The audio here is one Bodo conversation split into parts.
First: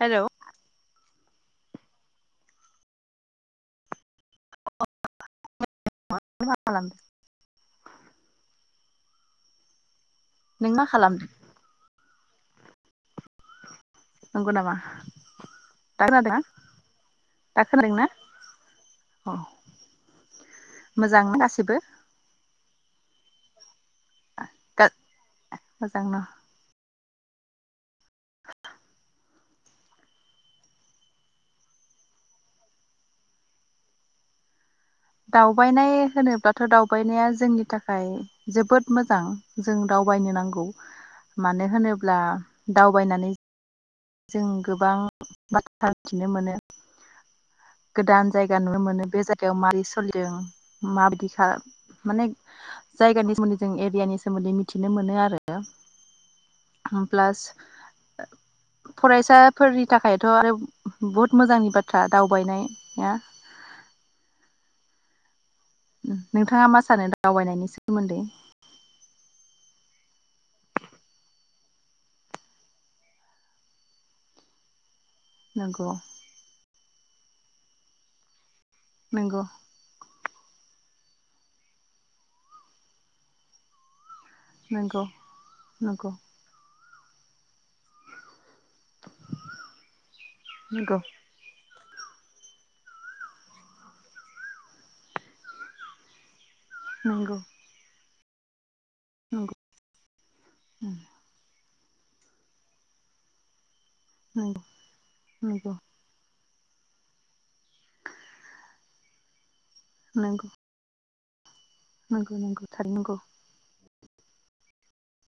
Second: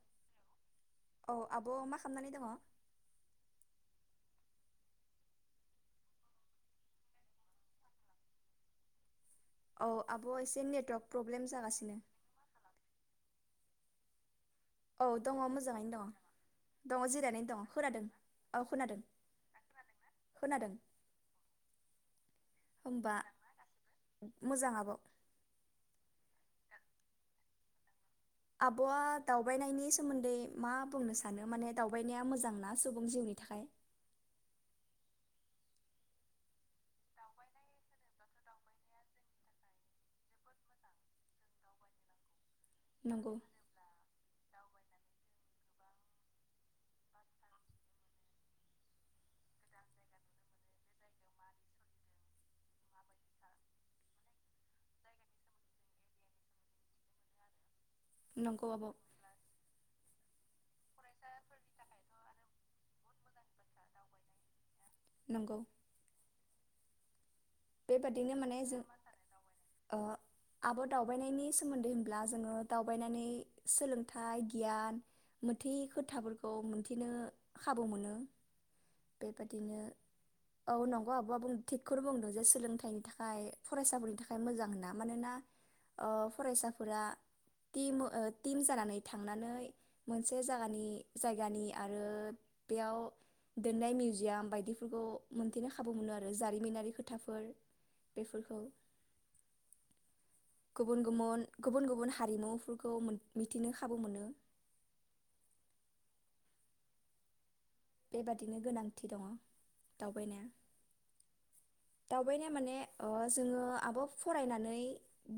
हेलौ औ आब' मा खालामनानै दङ मा खालामदों? औ आब' एसे नों मा नेटवार्क खालामदों प्रब्लेम जागासिनो नंगौ नामा औ दङ मोजाङैनो दा दङ खोनादों दङ जिरायनायनो दङ दा खोनादोंना खोनादों औ खोनादों औ खोनादों मोजांना गासिबो होनबा। मोजा आब' मोजां न आब'आ दावबायनायनि सोमोन्दै मा बुंनो सानो माने दावबायनाया मोजांना सुबुं जिउनि थाखाय? दावबायनाय होनोब्लाथ' दावबायनाया जोंनि थाखाय जोबोद मोजां जों दावबायनो नांगौ मानो होनोब्ला नंगौ दावबायनानै जों गोबां बाथ्रा मिथिनो मोनो गोदान जायगा नुनो मोनो बे जायगायाव माबदि सोलिदों माबायदिखा माने जायगानि सोमोन्दै जों एरियानि सोमोन्दै मिथिनो मोनो आरो प्लास नंगौ आब' फरायसाफोरनि थाखाय थ' आरो बुहुत मोजांनि बाथ्रा दावबायनाया नंगौ नोंथाङा मा सानो दा दावबायनायनि सोमोन्दै बेबादिनो माने जों आब' दावबायनायनि सोमोन्दै होनब्ला जोङो दावबायनानै सोलोंथाइ गियान मोथै नंगौ खोथाफोरखौ बिदिनो खाबु मोनो नंगौ बेबायादिनो औ नंगौ आब'आ बुं थिगखौनो बुंदों जे सोलोंथाइनि थाखाय फरायसाफोरनि था थाखाय मोजां होनना नंगौ मानोना नंगौ फरायसा फुरा टिम ओ टिम जानानै थांनानै मोनसे जागानि नंगौ जायगानि आरो बेयाव दोननाय मिउजियाम बायदिफोरखौ मोनथेनो खाबु मोनो आरो जारिमिनारि नंगौ खोथाफोर बेफोरखौ नंगौ गुबुन गुबुन गुबुन गुबुन हारिमुफोरखौ मिथिनो खाबु मोनो उम नंगौ थि दंङ दावबायनाया नंगौ नंगौ दावबायनाया नंगौ माने थारै नंगौ जोङो आब' फरायनानै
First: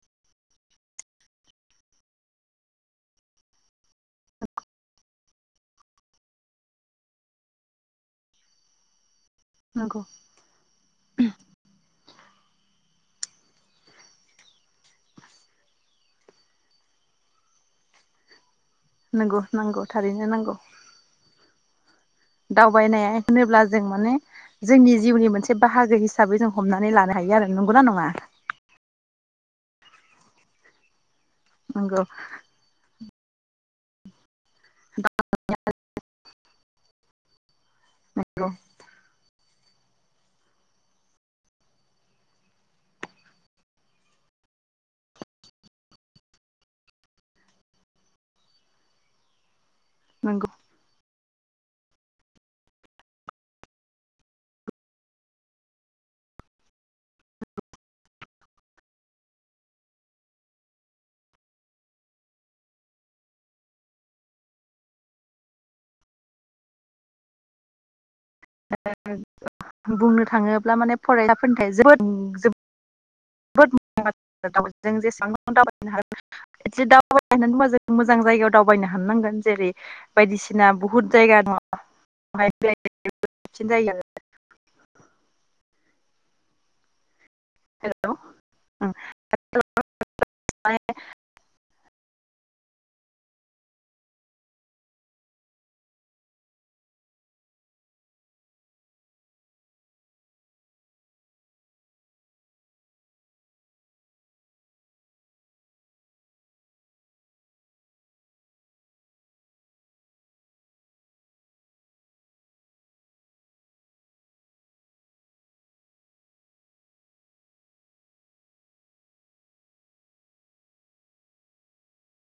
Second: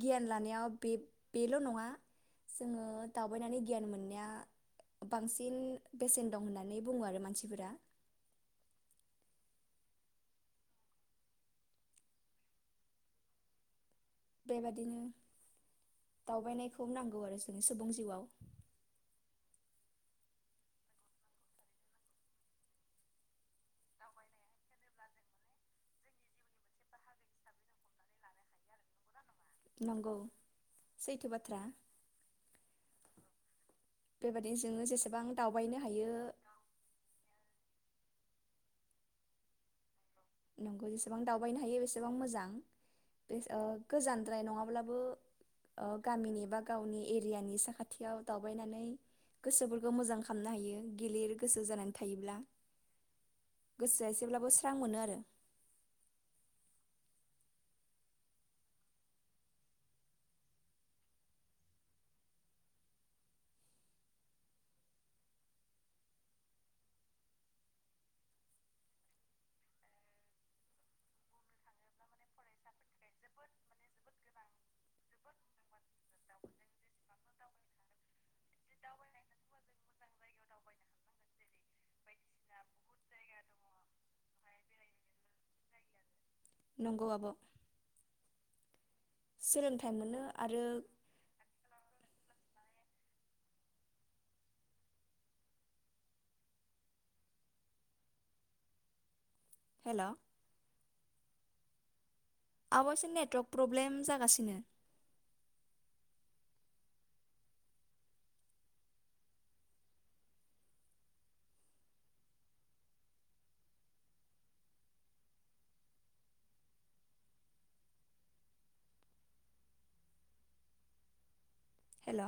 गियान लानायाव बे बेल' नङा जोङो दावबायनानै गियान मोननो बांसिन बेसेन दं होननानै बुङो आरो मानसि फोरा नंगौ बेबादिनो दावबायनायखौ नांगौ आरो जोंनि सुबुं जिउआव नंगौ नंगौ थारैनो नंगौ दावबायनाया होनोब्ला जों माने जोंनि जिउनि मोनसे बाहागो हिसाबै जों हमनानै लानो हायो आरो नंगौना नङा नंगौ सैथो बाथ्रा नंगौ बेबायदि जोङो जेसेबां दावबायनो हायो नंगौ नंगौ जेसेबां दावबायनो हायो बेसेबां मोजां बे ओ गोजानद्राय नङाब्लाबो ओ गामिनि बा गावनि एरियानि साखाथियाव दावबायनानै गोसो फोर खौ मोजां नंगौ खालामनो हायो गिलिर गोसो जानानै थायोब्ला गोसोआ एसेब्लाबो स्रां मोनो आरो [unintelligible] बुंनो थाङोब्ला माने फरायसा [unintelligible] [inaudible] मोजां जायगायाव दावबायनो हानो नांगोन जेरै बायदिसिना बुहुद जायगा [inaudible] [unintelligible] नंगौ आब' हेलौ सोलोंथाइ मोनो आरो हेल' आब' एसे नेटवारक प्रब्लेम जागासिनो। हेल'